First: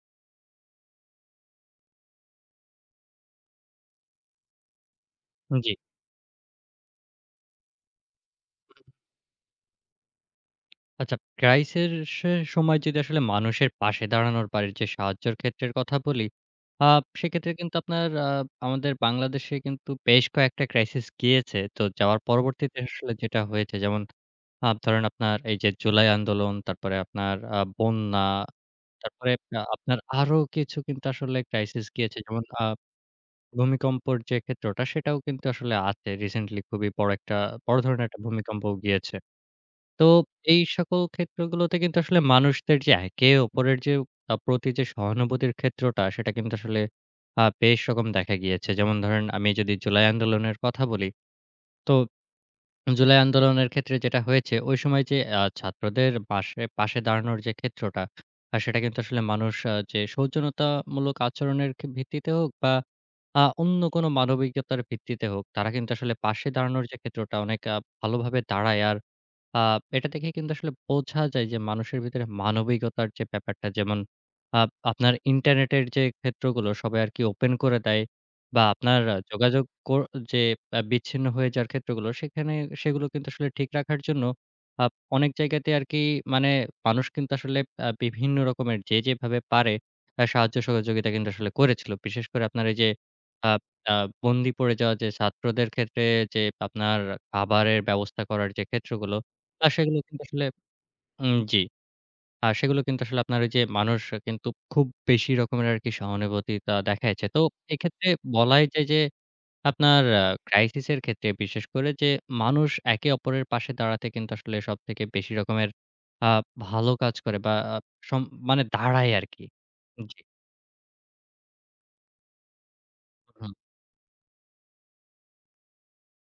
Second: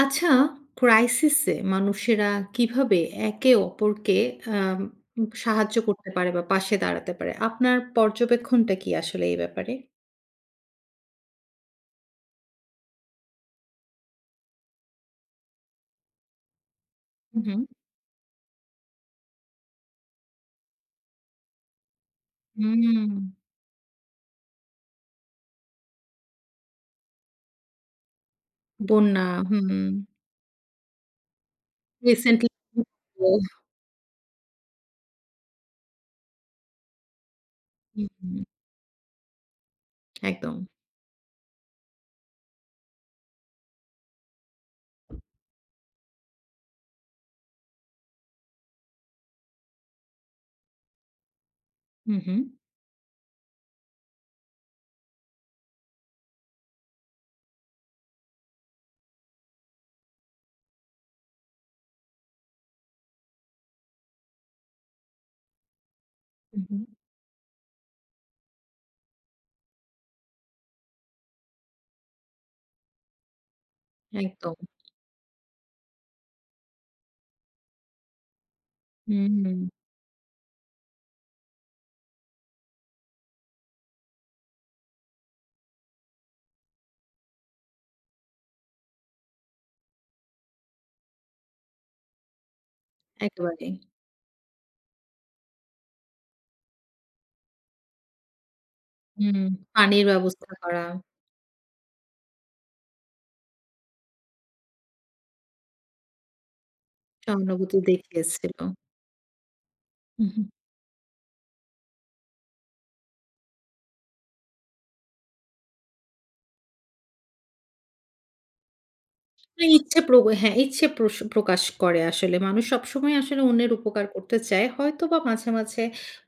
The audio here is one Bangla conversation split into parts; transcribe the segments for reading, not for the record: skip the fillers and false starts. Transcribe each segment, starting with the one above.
আচ্ছা, ক্রাইসিস এ মানুষেরা কিভাবে একে অপরকে আম জি। সাহায্য করতে পারে বা পাশে দাঁড়াতে পারে? আপনার পর্যবেক্ষণটা কি আসলে এই ব্যাপারে? আচ্ছা, ক্রাইসের সে সময় যদি আসলে মানুষের পাশে দাঁড়ানোর পারে যে সাহায্যের ক্ষেত্রের কথা বলি, আ হু, হু। সেক্ষেত্রে কিন্তু আপনার আমাদের বাংলাদেশে কিন্তু বেশ কয়েকটা ক্রাইসিস গিয়েছে। তো যাওয়ার পরবর্তীতে হুম। আসলে যেটা হয়েছে, যেমন ধরেন আপনার এই যে জুলাই আন্দোলন, তারপরে আপনার বন্যা, বন্যা। তারপরে হুম। আপনার আরো কিছু কিন্তু আসলে ক্রাইসিস গিয়েছে। যেমন রিসেন্টলি। ভূমিকম্পর যে ক্ষেত্রটা সেটাও কিন্তু আসলে আছে। রিসেন্টলি খুবই বড় হুম, ধরনের একটা হুম। ভূমিকম্প গিয়েছে। তো একদম। এই সকল ক্ষেত্রগুলোতে কিন্তু আসলে মানুষদের যে একে অপরের যে প্রতি যে সহানুভূতির ক্ষেত্রটা সেটা কিন্তু আসলে বেশ রকম দেখা গিয়েছে। যেমন ধরেন, আমি যদি জুলাই আন্দোলনের কথা বলি, তো হুম, হুম। জুলাই আন্দোলনের ক্ষেত্রে যেটা হয়েছে, ওই সময় যে ছাত্রদের পাশে পাশে দাঁড়ানোর যে ক্ষেত্রটা, সেটা কিন্তু আসলে মানুষ যে সৌজন্যতামূলক আচরণের ভিত্তিতে হোক বা অন্য কোনো মানবিকতার ভিত্তিতে হোক, তারা কিন্তু আসলে পাশে হুম, হুম। দাঁড়ানোর যে ক্ষেত্রটা অনেক ভালোভাবে দাঁড়ায়। আর আ এটা দেখে কিন্তু আসলে বোঝা যায় যে মানুষের ভিতরে মানবিকতার যে ব্যাপারটা, যেমন একদম। আপনার ইন্টারনেটের যে ক্ষেত্রগুলো সবাই আরকি ওপেন করে দেয়। বা আপনার হুম, যোগাযোগ যে বিচ্ছিন্ন হয়ে যাওয়ার ক্ষেত্রগুলো, সেখানে সেগুলো কিন্তু আসলে ঠিক রাখার জন্য অনেক জায়গাতে আরকি, মানে মানুষ কিন্তু আসলে বিভিন্ন রকমের যে যেভাবে পারে সাহায্য সহযোগিতা কিন্তু আসলে করেছিল। বিশেষ করে আপনার এই যে আ একেবারেই। আ বন্দি পড়ে যাওয়া যে ছাত্রদের ক্ষেত্রে, যে আপনার খাবারের ব্যবস্থা করার যে ক্ষেত্রগুলো, হুম, সেগুলো পানির কিন্তু আসলে ব্যবস্থা করা। জি। সেগুলো কিন্তু আসলে আপনার ওই যে মানুষ কিন্তু খুব বেশি রকমের আরকি সহানুভূতিতা দেখাইছে। তো সহানুভূতি এক্ষেত্রে দেখিয়েছিল। বলাই যায় যে আপনার হুম, হুম। ক্রাইসিস এর ক্ষেত্রে বিশেষ করে যে মানুষ একে অপরের পাশে দাঁড়াতে কিন্তু আসলে সবথেকে বেশি রকমের আ ভালো কাজ করে বা সম মানে দাঁড়ায় আরকি। মানে ইচ্ছে প্র জি। হ্যাঁ, ইচ্ছে প্রকাশ করে আসলে। মানুষ সবসময় আসলে হুম, অন্যের উপকার করতে চায়। হয়তোবা মাঝে, মাঝে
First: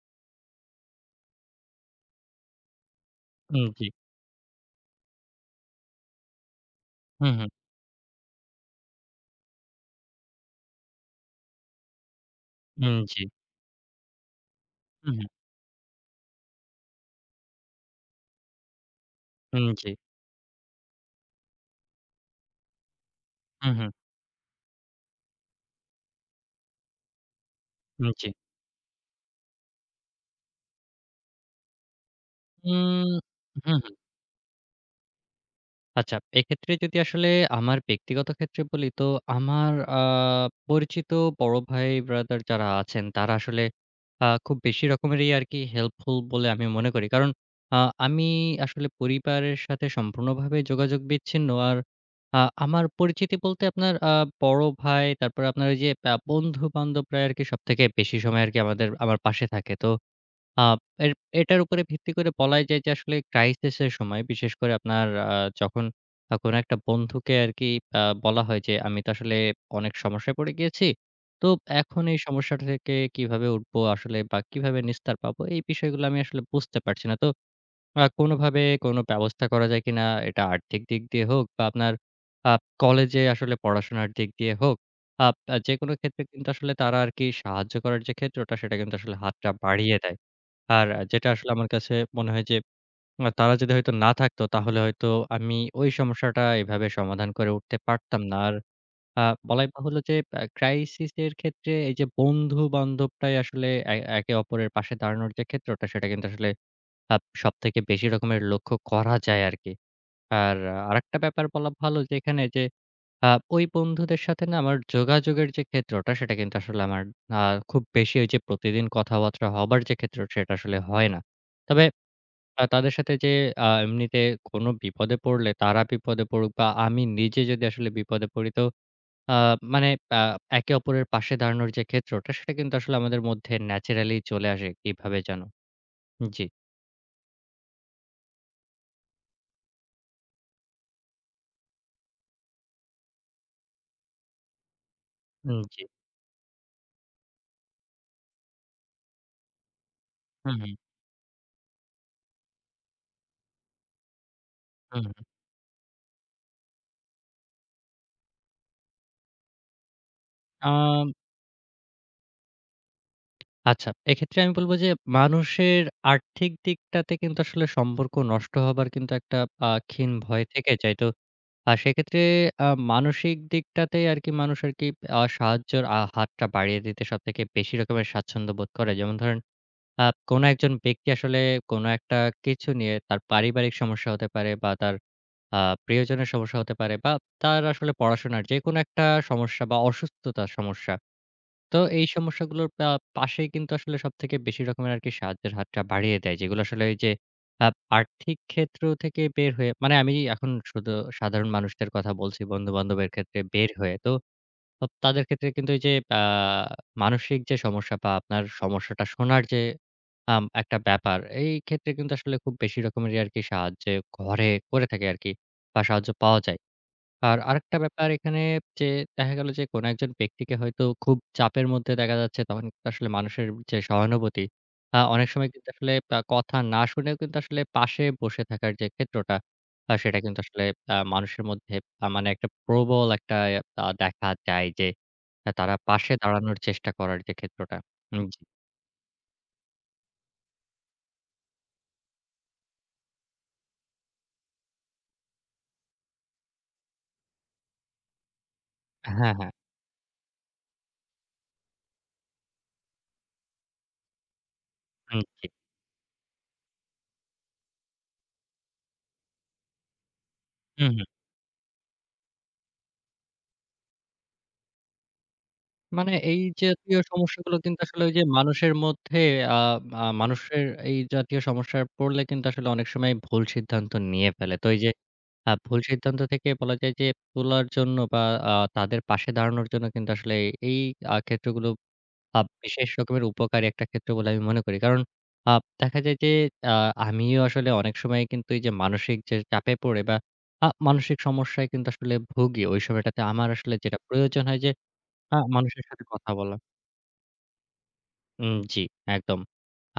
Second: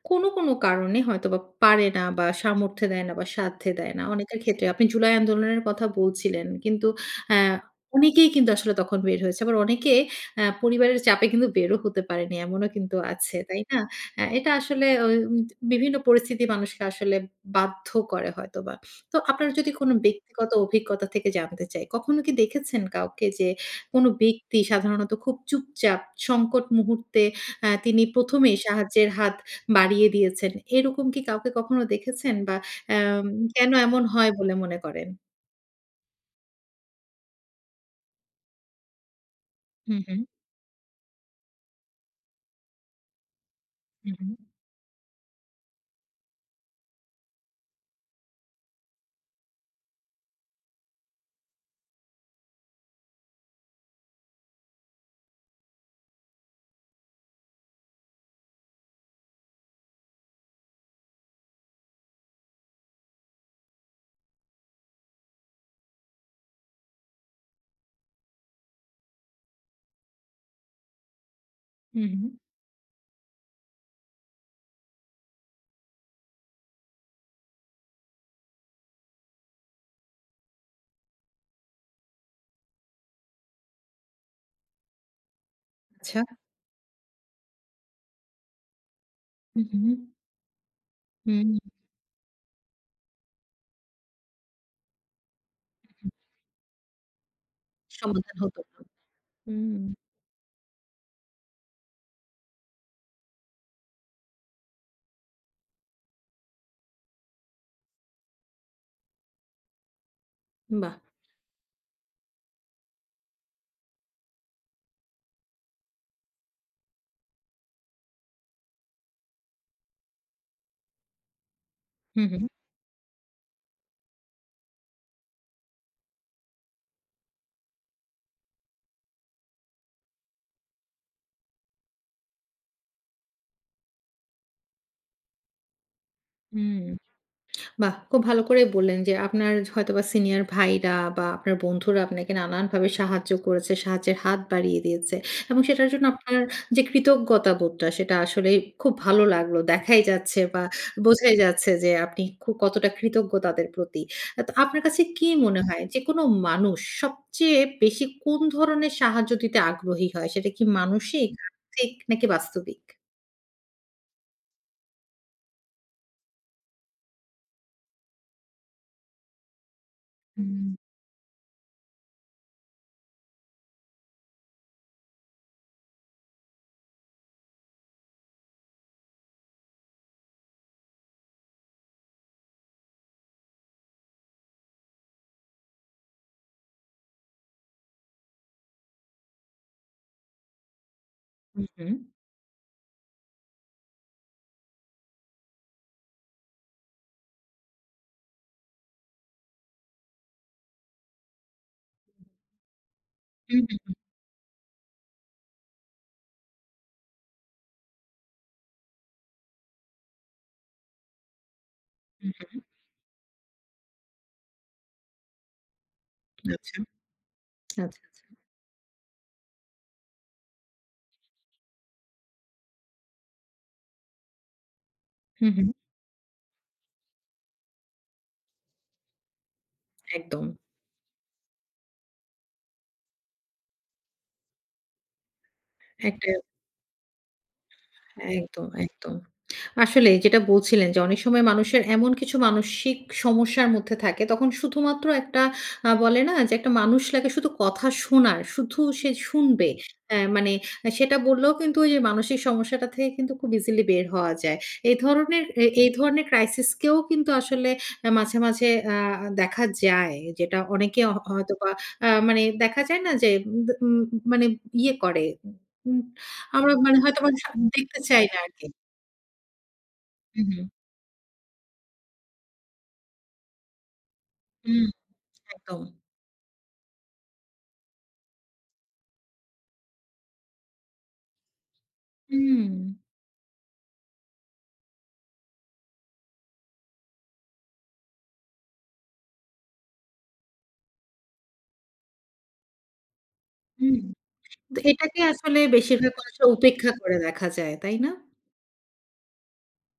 কোনো, কোনো কারণে হয়তোবা পারে না বা সামর্থ্যে দেয় না বা হুম, সাধ্যে জি। দেয় না। অনেকের ক্ষেত্রে আপনি জুলাই আন্দোলনের কথা বলছিলেন। কিন্তু হুম, অ্যা হুম, অনেকেই কিন্তু আসলে তখন বের হয়েছে। আবার অনেকে পরিবারের চাপে কিন্তু বেরও হতে পারেনি। এমনও কিন্তু হুম, জি। আছে, তাই না? এটা আসলে ওই হুম, হুম, বিভিন্ন পরিস্থিতি মানুষকে আসলে বাধ্য করে হয়তোবা। তো আপনার হুম, যদি জি। কোনো ব্যক্তিগত অভিজ্ঞতা থেকে জানতে চাই, কখনো কি দেখেছেন কাউকে যে হুম, হুম, কোনো ব্যক্তি সাধারণত খুব চুপচাপ সংকট মুহূর্তে তিনি হুম, জি। প্রথম এই সাহায্যের হাত বাড়িয়ে দিয়েছেন। এরকম কি কাউকে কখনো দেখেছেন বা উম অ্যাম কেন হুম, এমন হয় বলে মনে করেন? আচ্ছা, এক্ষেত্রে যদি আসলে আমার ব্যক্তিগত ক্ষেত্রে বলি, তো আমার হু, হু, পরিচিত বড় ভাই ব্রাদার যারা আছেন তারা আসলে হু, হু, খুব বেশি রকমেরই আরকি হেল্পফুল বলে আমি মনে করি। কারণ আ আমি আসলে পরিবারের সাথে সম্পূর্ণভাবে যোগাযোগ বিচ্ছিন্ন। আর আ আমার পরিচিতি বলতে আপনার বড় ভাই, তারপরে আপনার ওই যে বন্ধু-বান্ধবরাই আরকি সবথেকে বেশি সময় আরকি আমাদের আমার পাশে থাকে। তো আ এর এটার উপরে ভিত্তি করে বলাই যায় যে আসলে ক্রাইসিস এর সময় বিশেষ করে আপনার যখন কোনো একটা বন্ধুকে আরকি বলা হয় যে, "আমি তো আসলে অনেক সমস্যায় পড়ে গিয়েছি। তো হু, এখন এই হু। সমস্যাটা থেকে কিভাবে উঠবো আসলে বা কিভাবে নিস্তার পাবো?" এই বিষয়গুলো আমি আসলে বুঝতে পারছি না। তো কোনোভাবে কোনো ব্যবস্থা করা যায় কিনা? এটা আর্থিক দিক দিয়ে হোক বা আপনার আ কলেজে আসলে পড়াশোনার দিক দিয়ে হোক, যেকোনো আচ্ছা। ক্ষেত্রে কিন্তু আসলে তারা আরকি সাহায্য করার যে ক্ষেত্রটা, সেটা কিন্তু আসলে হাতটা হু, হু, বাড়িয়ে দেয়। আর যেটা আসলে হুম। আমার কাছে মনে হয় যে, তারা যদি হয়তো না থাকতো, তাহলে হয়তো আমি ওই সমস্যাটা এভাবে সমাধান করে উঠতে পারতাম সমাধান না। আর হতো না। আ বলাই হুম, বাহুল্য যে ক্রাইসিস এর ক্ষেত্রে এই যে বন্ধু-বান্ধবটাই আসলে একে অপরের পাশে দাঁড়ানোর যে ক্ষেত্রটা সেটা কিন্তু আসলে আ সবথেকে বেশি রকমের লক্ষ্য করা যায় আরকি। আর বাহ! আরেকটা ব্যাপার বলা ভালো যে এখানে যে আ ওই বন্ধুদের সাথে না আমার যোগাযোগের যে ক্ষেত্রটা সেটা কিন্তু আসলে আমার আ খুব বেশি ওই যে প্রতিদিন কথাবার্তা হবার যে ক্ষেত্র সেটা আসলে হয় না। তবে হু, হু, তাদের সাথে যে এমনিতে কোনো বিপদে পড়লে তারা বিপদে পড়ুক বা আমি নিজে যদি আসলে বিপদে পড়ি, তো আ মানে আ একে অপরের পাশে দাঁড়ানোর যে ক্ষেত্রটা সেটা কিন্তু আসলে আমাদের মধ্যে ন্যাচারালি চলে আসে কিভাবে যেন। জি, হুম। বাহ! খুব ভালো করেই বললেন যে, আপনার হয়তোবা সিনিয়র ভাইরা বা আপনার বন্ধুরা আপনাকে নানানভাবে সাহায্য করেছে, সাহায্যের হাত বাড়িয়ে দিয়েছে এবং জি। সেটার জন্য আপনার যে কৃতজ্ঞতা বোধটা সেটা আসলেই খুব ভালো লাগলো। দেখাই যাচ্ছে হুম, বা হুম, বোঝাই যাচ্ছে যে আপনি কতটা কৃতজ্ঞ তাদের প্রতি। তো আপনার কাছে হুম, হুম। কি মনে হয় যে কোনো মানুষ সবচেয়ে বেশি কোন ধরনের সাহায্য দিতে আগ্রহী হয়? সেটা কি আম মানসিক, আর্থিক নাকি বাস্তবিক? আচ্ছা, এক্ষেত্রে আমি বলব যে মানুষের আর্থিক দিকটাতে কিন্তু আসলে সম্পর্ক নষ্ট হবার কিন্তু একটা ক্ষীণ ভয় হুম। থেকে যায়। তো সেক্ষেত্রে আ মানসিক দিকটাতে আরকি মানুষ আরকি সাহায্যের হাতটা বাড়িয়ে দিতে সবথেকে বেশি রকমের স্বাচ্ছন্দ্য বোধ করে। যেমন ধরেন, কোনো একজন ব্যক্তি আসলে কোনো একটা কিছু নিয়ে তার পারিবারিক সমস্যা হতে পারে বা তার আ প্রিয়জনের সমস্যা হতে পারে বা তার আসলে পড়াশোনার যেকোনো একটা সমস্যা বা অসুস্থতার সমস্যা। হুম, তো হুম। এই সমস্যাগুলোর পাশেই কিন্তু আসলে সবথেকে বেশি রকমের আরকি সাহায্যের হাতটা বাড়িয়ে দেয়। যেগুলো আসলে ওই যে আ আর্থিক ক্ষেত্র থেকে বের হয়ে, মানে আমি এখন শুধু সাধারণ মানুষদের কথা বলছি, বন্ধু-বান্ধবের ক্ষেত্রে হুম, বের হুম, হয়ে। তো তাদের ক্ষেত্রে কিন্তু এই যে আ মানসিক যে সমস্যা বা আপনার সমস্যাটা শোনার যে একটা ব্যাপার, এই ক্ষেত্রে কিন্তু হুম, আসলে খুব হুম। বেশি রকমেরই আরকি সাহায্যে ঘরে করে থাকে আরকি বা সাহায্য পাওয়া যায়। আচ্ছা, আর আরেকটা আচ্ছা, ব্যাপার আচ্ছা। এখানে যে দেখা গেল যে কোনো একজন ব্যক্তিকে হয়তো খুব চাপের মধ্যে দেখা যাচ্ছে, তখন কিন্তু আসলে মানুষের যে সহানুভূতি, অনেক সময় হুম, কিন্তু হুম। আসলে কথা না শুনেও কিন্তু আসলে পাশে বসে থাকার যে ক্ষেত্রটা, সেটা কিন্তু একদম। আসলে মানুষের মধ্যে মানে একটা প্রবল একটা দেখা যায় যে তারা পাশে একটা দাঁড়ানোর চেষ্টা করার যে ক্ষেত্রটা। জি। একদম, একদম। আসলে যেটা বলছিলেন যে অনেক সময় মানুষের এমন কিছু মানসিক সমস্যার মধ্যে থাকে তখন শুধুমাত্র একটা বলে না যে একটা মানুষ লাগে শুধু কথা শোনার, শুধু সে হ্যাঁ, হ্যাঁ। শুনবে। মানে সেটা বললেও কিন্তু ওই যে মানসিক সমস্যাটা থেকে কিন্তু খুব ইজিলি বের হওয়া যায়। এই ধরনের জি। এই ধরনের ক্রাইসিস কেও কিন্তু আসলে মাঝে, মাঝে দেখা যায়। যেটা হুম, অনেকে হুম। হয়তোবা মানে দেখা যায় না যে উম উম মানে ইয়ে করে। উম মানে এই আমরা মানে জাতীয় হয়তোবা সমস্যাগুলো কিন্তু দেখতে আসলে ওই যে চাই না আরকি। মানুষের মধ্যে আ আ হুম, হুম। মানুষের এই জাতীয় সমস্যায় পড়লে কিন্তু আসলে অনেক সময় ভুল সিদ্ধান্ত নিয়ে ফেলে। তো এই হুম, যে ভুল একদম। সিদ্ধান্ত থেকে বলা যায় যে তোলার জন্য বা তাদের পাশে দাঁড়ানোর জন্য কিন্তু আসলে এই ক্ষেত্রগুলো হুম, বিশেষ রকমের উপকারী একটা ক্ষেত্র বলে আমি মনে করি। কারণ আ দেখা যায় যে আ আমিও আসলে অনেক সময় কিন্তু এই যে মানসিক যে চাপে পড়ে বা মানসিক সমস্যায় কিন্তু আসলে ভুগি। ওই সময়টাতে আমার আসলে হুম। যেটা প্রয়োজন হয় যে তো এটাকে আসলে মানুষের সাথে বেশিরভাগ কথা মানুষের বলা। উপেক্ষা করে দেখা যায়, তাই না? জি, একদম।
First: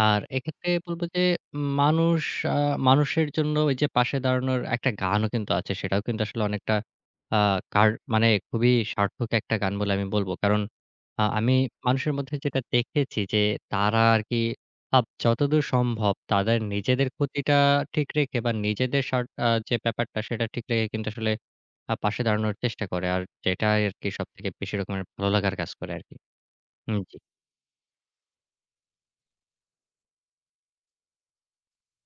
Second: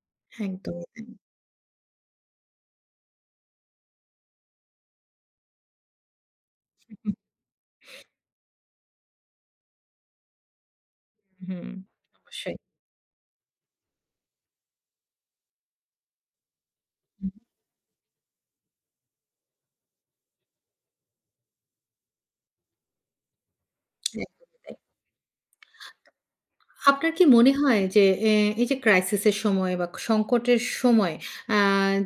আর এক্ষেত্রে একদমই বলব তাই। যে মানুষ আ মানুষের জন্য ওই যে পাশে দাঁড়ানোর একটা গানও কিন্তু আছে। সেটাও কিন্তু আসলে অনেকটা হুম, আ মানে খুবই সার্থক একটা গান বলে আমি বলব। কারণ হুম, আমি হুম। মানুষের মধ্যে অবশ্যই। যেটা দেখেছি যে তারা আরকি যতদূর সম্ভব তাদের নিজেদের হুম, ক্ষতিটা ঠিক রেখে বা নিজেদের স্বার্থ যে ব্যাপারটা সেটা ঠিক রেখে কিন্তু আসলে পাশে দাঁড়ানোর চেষ্টা করে। আর যেটাই আরকি সবথেকে একদমই তাই। বেশি রকমের ভালো লাগার কাজ করে আরকি। আপনার জি। কি মনে হয় যে এ এই যে ক্রাইসিস এর সময় বা সংকটের সময় আ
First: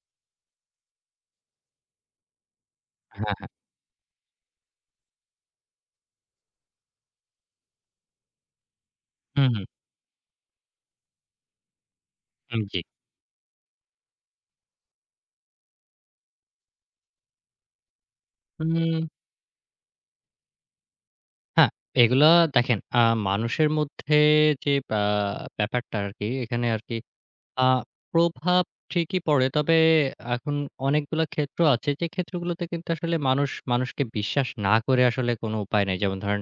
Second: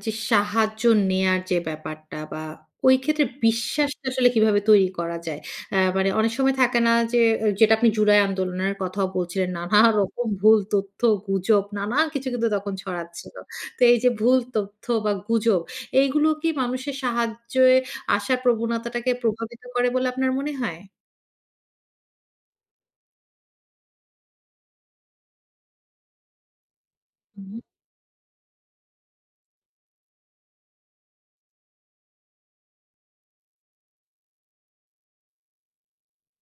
যে সাহায্য নেয়ার যে ব্যাপারটা বা ওই ক্ষেত্রে হ্যাঁ, হ্যাঁ। বিশ্বাসটা আসলে কিভাবে তৈরি করা যায়? মানে অনেক সময় থাকে না যে যেটা আপনি জুলাই আন্দোলনের কথাও বলছিলেন, হুম, হুম। নানা রকম ভুল তথ্য, গুজব নানা কিছু কিন্তু তখন জি। ছড়াচ্ছিল। তো এই যে ভুল তথ্য বা গুজব এইগুলো কি মানুষের সাহায্যে আসার উম প্রবণতাটাকে প্রভাবিত করে বলে আপনার মনে হয়? হ্যাঁ, এগুলা দেখেন, মানুষের মধ্যে যে আ ব্যাপারটা আরকি, এখানে আরকি হুম। আ প্রভাব ঠিকই পড়ে। তবে এখন অনেকগুলা ক্ষেত্র আছে যে ক্ষেত্রগুলোতে কিন্তু আসলে মানুষ মানুষকে বিশ্বাস না করে আসলে কোনো উপায় নেই। যেমন ধরেন,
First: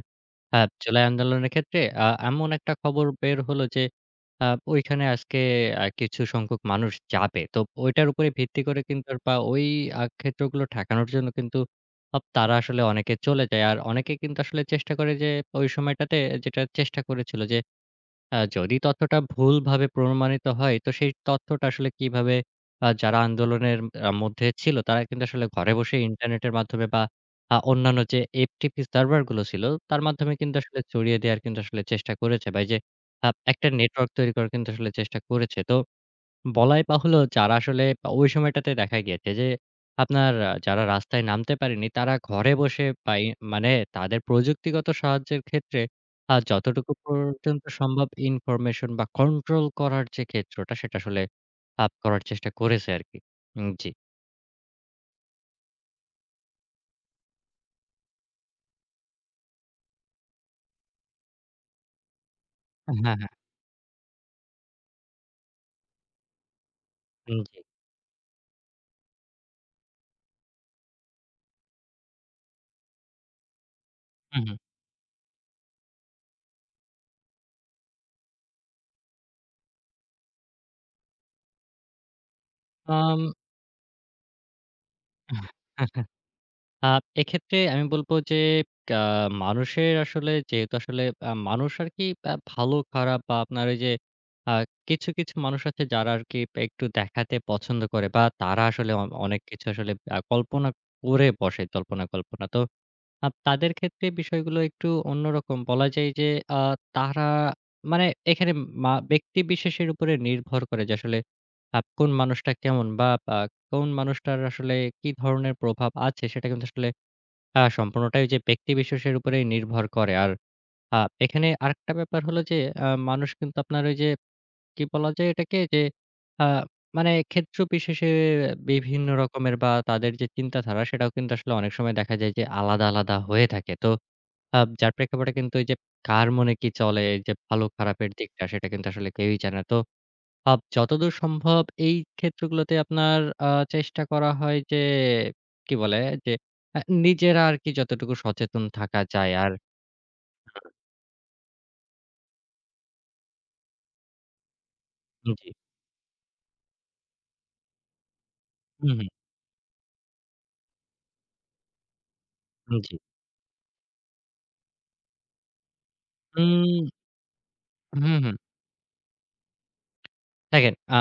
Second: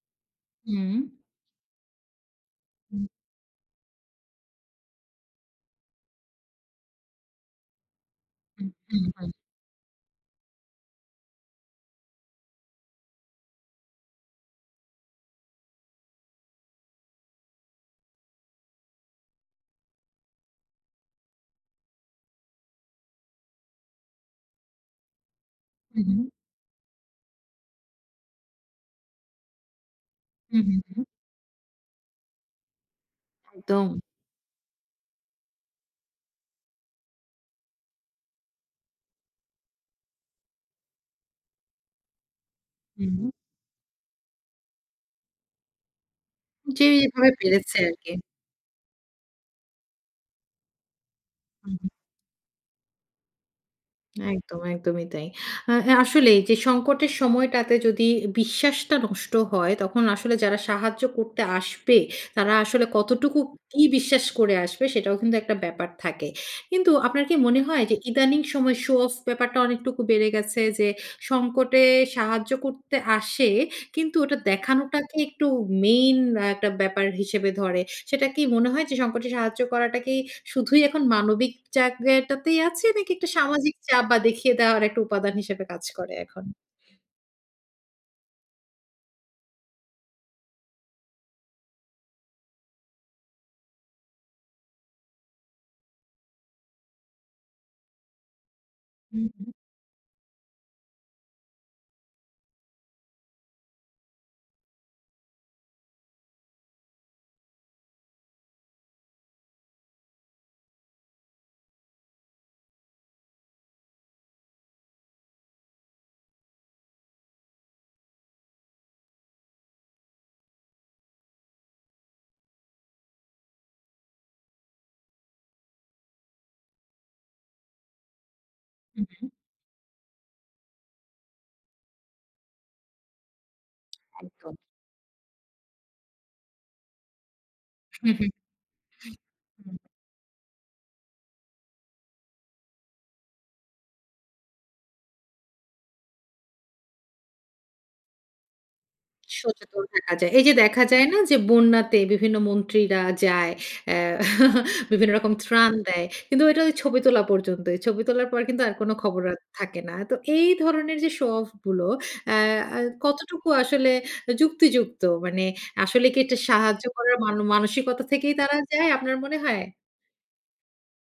আ হুম। জুলাই আন্দোলনের ক্ষেত্রে এমন একটা হুম, খবর বের হলো যে আ ওইখানে আজকে কিছু সংখ্যক মানুষ যাবে। তো ওইটার উপরে ভিত্তি হুম, করে কিন্তু, হুম, বা ওই ক্ষেত্রগুলো ঠেকানোর জন্য কিন্তু তারা আসলে অনেকে চলে যায়। আর অনেকে কিন্তু আসলে চেষ্টা করে যে ওই সময়টাতে যেটা চেষ্টা করেছিল যে যদি তথ্যটা ভুলভাবে প্রমাণিত হয়, তো সেই তথ্যটা আসলে কিভাবে যারা আন্দোলনের মধ্যে ছিল, তারা কিন্তু আসলে ঘরে বসে হুম, হুম। ইন্টারনেটের মাধ্যমে বা অন্যান্য যে FTP সার্ভার গুলো ছিল, তার মাধ্যমে কিন্তু হুম, আসলে হুম, হুম। ছড়িয়ে দেওয়ার কিন্তু আসলে চেষ্টা করেছে, বা এই যে একটা একদম। নেটওয়ার্ক তৈরি করার কিন্তু আসলে চেষ্টা করেছে। তো বলাই বাহুল্য, যারা আসলে ওই সময়টাতে দেখা গিয়েছে যে, আপনার যারা রাস্তায় নামতে পারেনি তারা ঘরে বসে বা হুম। মানে তাদের প্রযুক্তিগত সাহায্যের ক্ষেত্রে যতটুকু যেভাবে পর্যন্ত পেরেছে সম্ভব আরকি। ইনফরমেশন বা কন্ট্রোল করার যে ক্ষেত্রটা সেটা আসলে হুম, হুম। করার চেষ্টা করেছে আরকি। জি। একদম, একদমই তাই। আ আসলেই যে সংকটের সময়টাতে যদি বিশ্বাসটা নষ্ট হয়, তখন আসলে যারা সাহায্য করতে আসবে, তারা আসলে হ্যাঁ, হ্যাঁ। কতটুকু কি বিশ্বাস করে আসবে সেটাও কিন্তু একটা ব্যাপার থাকে। কিন্তু আপনার কি জি। মনে হয় যে ইদানিং সময় শো অফ ব্যাপারটা অনেকটুকু বেড়ে গেছে যে সংকটে সাহায্য করতে আসে কিন্তু ওটা হু, হু। দেখানোটাকে একটু মেইন একটা ব্যাপার হিসেবে ধরে। সেটা কি মনে হয় যে সংকটে সাহায্য করাটা কি শুধুই এখন মানবিক জায়গাটাতেই আছে নাকি আম একটা সামাজিক চাপ বা দেখিয়ে দেওয়ার একটা উপাদান হিসেবে কাজ করে এখন? আ এক্ষেত্রে আমি বলব যে আ মানুষের আসলে যেহেতু আসলে মানুষ আরকি ভালো খারাপ বা আপনার ওই যে আ কিছু, কিছু মানুষ আছে যারা আরকি একটু দেখাতে পছন্দ করে বা তারা আসলে হুম, অনেক হুম, কিছু আসলে কল্পনা করে বসে, কল্পনা, কল্পনা। তো তাদের ক্ষেত্রে বিষয়গুলো একটু অন্যরকম। বলা যায় যে আ তারা, মানে এখানে ব্যক্তি বিশেষের উপরে নির্ভর করে যে আসলে কোন মানুষটা কেমন বা আ কোন মানুষটার আসলে কি ধরনের প্রভাব আছে, সেটা কিন্তু আসলে সম্পূর্ণটাই ওইযে ব্যক্তি বিশেষের উপরেই নির্ভর করে। আর আ এখানে আরেকটা ব্যাপার হলো যে আ মানুষ কিন্তু আপনার ওইযে, কি বলা যায় এটাকে? যে আ মানে ক্ষেত্র বিশেষে হুম, বিভিন্ন হুম, রকমের বা তাদের যে চিন্তাধারা সেটাও কিন্তু আসলে অনেক সময় দেখা যায় যে আলাদা, আলাদা হয়ে থাকে। তো একদম। যার প্রেক্ষাপটে কিন্তু ওইযে কার মনে কি চলে, এই যে ভালো খারাপের হুম, হুম। দিকটা, সেটা কিন্তু আসলে কেউই জানে না। হুম। তো যতদূর সম্ভব এই ক্ষেত্রগুলোতে আপনার চেষ্টা করা হয় যে, কি বলে? যে আ নিজেরা আরকি যতটুকু সচেতন থাকা যায়। আর সচেতন থাকা যায়। এই যে দেখা যায় না যে বন্যাতে বিভিন্ন মন্ত্রীরা যায়, অ্যা বিভিন্ন রকম জি, ত্রাণ দেয়। কিন্তু এটা ওই ছবি তোলা পর্যন্তই। ছবি তোলার পর কিন্তু আর কোনো হুম, খবর আর থাকে না। তো এই ধরনের যে শো অফ গুলো অ্যা আ হুম, জি। কতটুকু আসলে যুক্তিযুক্ত? মানে আসলে কি এটা সাহায্য উম করার মানসিকতা হুম, থেকেই হুম। তারা যায় আপনার মনে হয়? দেখেন,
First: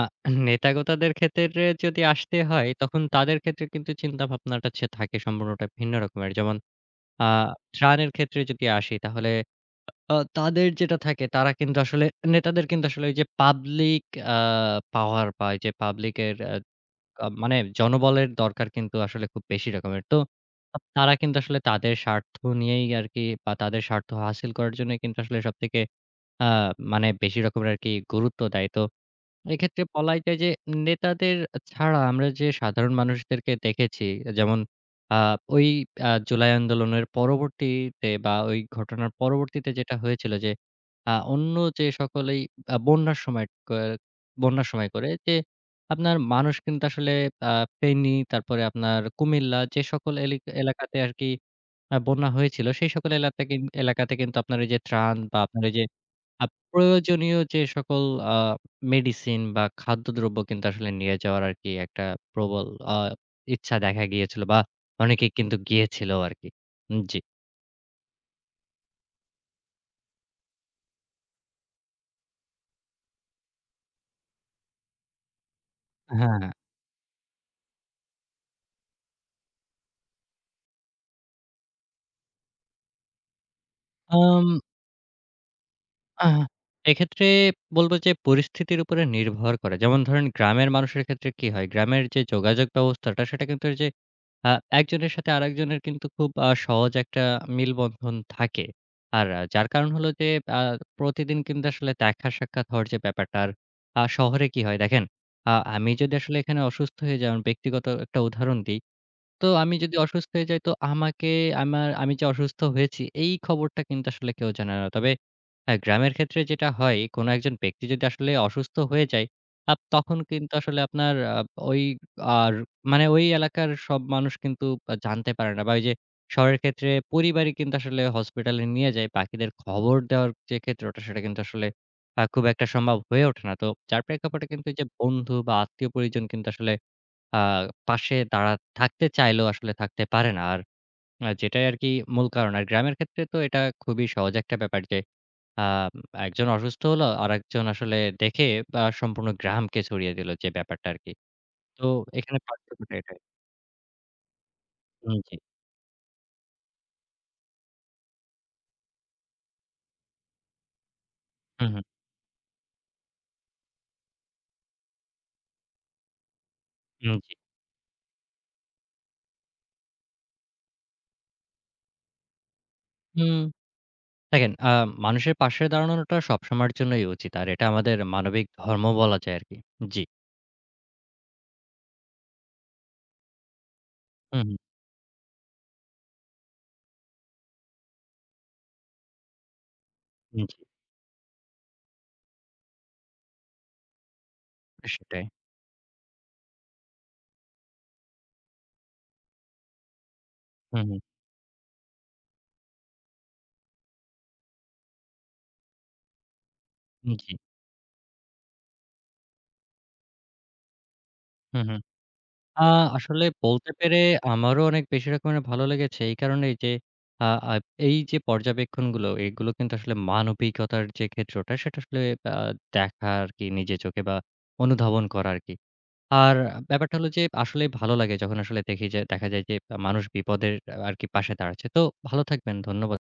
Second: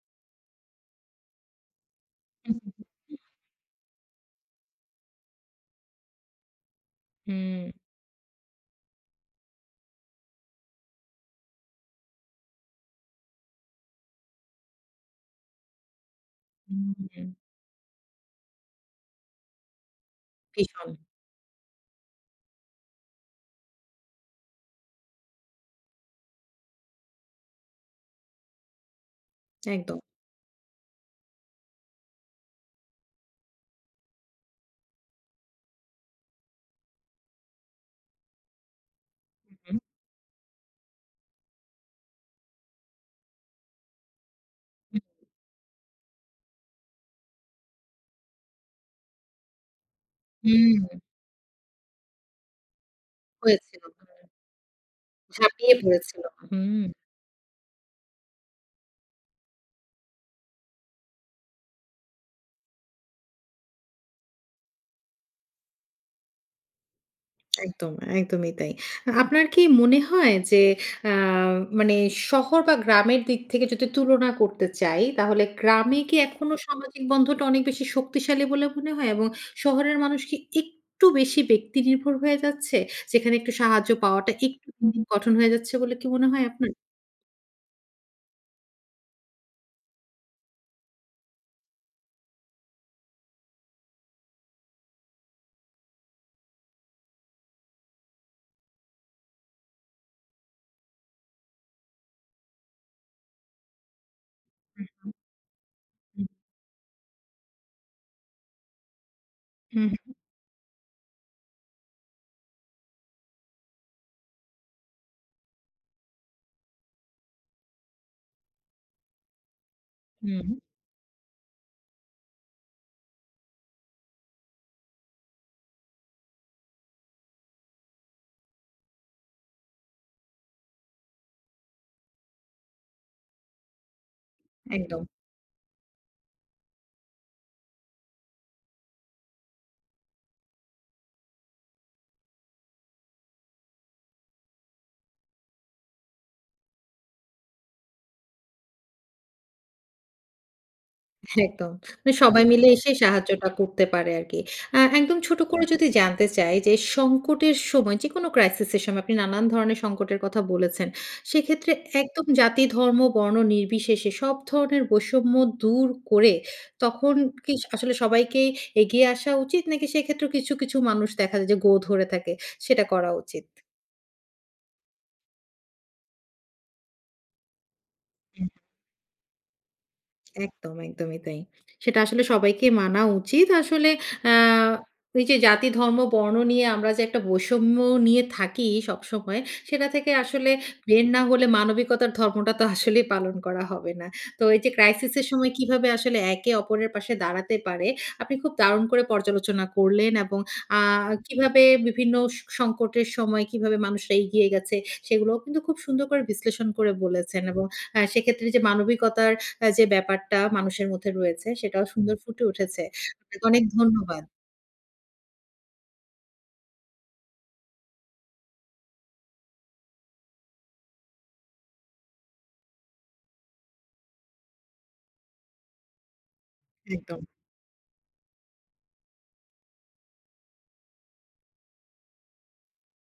নেতাগোতাদের ক্ষেত্রে যদি আসতে হয়, তখন তাদের ক্ষেত্রে কিন্তু চিন্তাভাবনাটা থাকে সম্পূর্ণটা ভিন্ন রকমের। যেমন আ হুম, ত্রাণের ক্ষেত্রে যদি আসি, তাহলে তাদের যেটা থাকে, তারা কিন্তু আসলে নেতাদের কিন্তু আসলে ওই যে পাবলিক আ পাওয়ার বা এই যে পাবলিকের আ আ হুম। মানে জনবলের দরকার কিন্তু আসলে খুব বেশি রকমের। তো ভীষণ। তারা কিন্তু আসলে তাদের স্বার্থ নিয়েই আরকি, বা তাদের স্বার্থ হাসিল করার জন্যই কিন্তু আসলে সবথেকে আ মানে বেশি রকমের আরকি গুরুত্ব দেয়। তো এক্ষেত্রে একদম। বলাই যায় যে নেতাদের ছাড়া আমরা যে সাধারণ মানুষদেরকে দেখেছি, যেমন আ ওই জুলাই আন্দোলনের পরবর্তীতে বা ওই ঘটনার পরবর্তীতে হুম, যেটা হয়েছিল যে অন্য যে সকলেই আ বন্যার সময় ক বন্যার সময় হুম। করে যে আপনার মানুষ কিন্তু আসলে আ ফেনী, তারপরে আপনার কুমিল্লা, যে সকল হুম, এলাকাতে আরকি বন্যা হয়েছিল, সেই সকল হয়েছিল। এলাকাতে কিন্তু আপনার এই যে ত্রাণ বা আপনার ঝাঁপিয়ে এই যে পড়েছিল। হুম। প্রয়োজনীয় যে সকল আ মেডিসিন বা খাদ্যদ্রব্য কিন্তু আসলে নিয়ে যাওয়ার আরকি একটা প্রবল আ ইচ্ছা দেখা গিয়েছিল, বা অনেকে কিন্তু গিয়েছিল আরকি। জি। একদম, একদমই তাই। আপনার কি মনে হয় যে আ মানে শহর বা গ্রামের দিক থেকে যদি তুলনা করতে চাই, তাহলে গ্রামে কি হ্যাঁ। এখনো সামাজিক বন্ধনটা অনেক বেশি শক্তিশালী বলে মনে হয়? এবং শহরের মানুষ কি একটু বেশি ব্যক্তি নির্ভর হয়ে যাচ্ছে? যেখানে একটু সাহায্য পাওয়াটা একটু আম দিন, দিন কঠিন হয়ে যাচ্ছে বলে কি মনে আহ হয় আপনার? এক্ষেত্রে বলব যে পরিস্থিতির উপরে নির্ভর করে। যেমন ধরেন, গ্রামের মানুষের ক্ষেত্রে কি হয়? গ্রামের যে যোগাযোগ ব্যবস্থাটা সেটা কিন্তু এই যে আ একজনের সাথে আরেকজনের কিন্তু খুব সহজ একটা মিলবন্ধন থাকে। আর যার কারণ হলো যে আ প্রতিদিন কিন্তু আসলে দেখা সাক্ষাৎ হওয়ার যে ব্যাপারটা। আর শহরে কি হয় দেখেন, আমি যদি হুম, আসলে এখানে অসুস্থ হয়ে যাই, আমার ব্যক্তিগত একটা উদাহরণ দিই। তো আমি হুম, যদি অসুস্থ হয়ে যাই, তো আমাকে, আমার আমি যে অসুস্থ হয়েছি এই খবরটা কিন্তু আসলে কেউ জানে না। তবে হ্যাঁ, গ্রামের ক্ষেত্রে যেটা হয়, কোনো একজন ব্যক্তি যদি আসলে অসুস্থ হয়ে যায়, তখন হুম, হুম, কিন্তু আসলে আপনার ওই, আর মানে ওই এলাকার সব মানুষ কিন্তু জানতে পারে না, বা ওই যে শহরের ক্ষেত্রে পরিবারই কিন্তু আসলে হসপিটালে নিয়ে যায়। বাকিদের খবর দেওয়ার যে ক্ষেত্রটা সেটা কিন্তু আসলে খুব একটা সম্ভব হয়ে ওঠে না। তো যার প্রেক্ষাপটে কিন্তু এই যে একদম। বন্ধু বা আত্মীয় পরিজন কিন্তু আসলে আ পাশে থাকতে চাইলেও আসলে থাকতে পারে না। আর যেটাই আরকি মূল কারণ। আর গ্রামের ক্ষেত্রে তো এটা খুবই সহজ একটা ব্যাপার যে আ একজন অসুস্থ হলো, আরেকজন আসলে দেখে সম্পূর্ণ গ্রামকে ছড়িয়ে দিল যে ব্যাপারটা আরকি। একদম। তো মানে এখানে সবাই মিলে এসে পার্থক্যটা এটাই। সাহায্যটা করতে পারে আরকি। একদম জি। ছোট করে যদি জানতে চাই যে সংকটের সময় যেকোনো ক্রাইসিস এর সময় আপনি নানান ধরনের সংকটের কথা বলেছেন। সেক্ষেত্রে হুম, হুম, একদম জাতি, ধর্ম, বর্ণ নির্বিশেষে সব ধরনের বৈষম্য দূর করে তখন হুম, জি। কি আসলে সবাইকেই এগিয়ে আসা উচিত নাকি সেক্ষেত্রেও কিছু, কিছু মানুষ দেখা যায় যে গো ধরে থাকে সেটা করা উম উচিত? দেখেন, মানুষের পাশে দাঁড়ানোটা সবসময়ের জন্যই উচিত। আর এটা আমাদের মানবিক ধর্ম বলা যায় আরকি। জি। একদম, একদমই তাই। সেটা আসলে সবাইকে মানা উচিত। আসলে আ হুম, হুম, এই যে জাতি, ধর্ম, বর্ণ নিয়ে আমরা যে একটা বৈষম্য নিয়ে থাকি সবসময়, সেটা থেকে হুম, আসলে জি। বের না হলে মানবিকতার ধর্মটা তো আসলেই পালন করা হবে না। তো এই যে ক্রাইসিস সেটাই। এর সময় কিভাবে আসলে একে অপরের পাশে দাঁড়াতে পারে, আপনি খুব দারুণ করে পর্যালোচনা করলেন এবং আ হুম, হুম, কিভাবে বিভিন্ন সংকটের সময় কিভাবে মানুষরা এগিয়ে গেছে, সেগুলোও কিন্তু খুব সুন্দর করে বিশ্লেষণ করে হুম, জি। বলেছেন এবং সেক্ষেত্রে যে মানবিকতার যে ব্যাপারটা মানুষের মধ্যে রয়েছে হুম, হুম। সেটাও সুন্দর ফুটে আ উঠেছে। আসলে আপনাকে অনেক বলতে পেরে ধন্যবাদ। আমারও অনেক বেশি রকমের ভালো লেগেছে। এই কারণেই যে আ আ এই যে পর্যবেক্ষণগুলো, এগুলো কিন্তু আসলে মানবিকতার যে ক্ষেত্রটা, সেটা আসলে আ দেখা আরকি নিজে চোখে, বা অনুধাবন করা আরকি। আর ব্যাপারটা হলো একদম। যে আসলেই ভালো লাগে যখন আসলে দেখি যে দেখা যায় যে মানুষ বিপদের আরকি পাশে দাঁড়াচ্ছে। তো ভালো থাকবেন। ধন্যবাদ।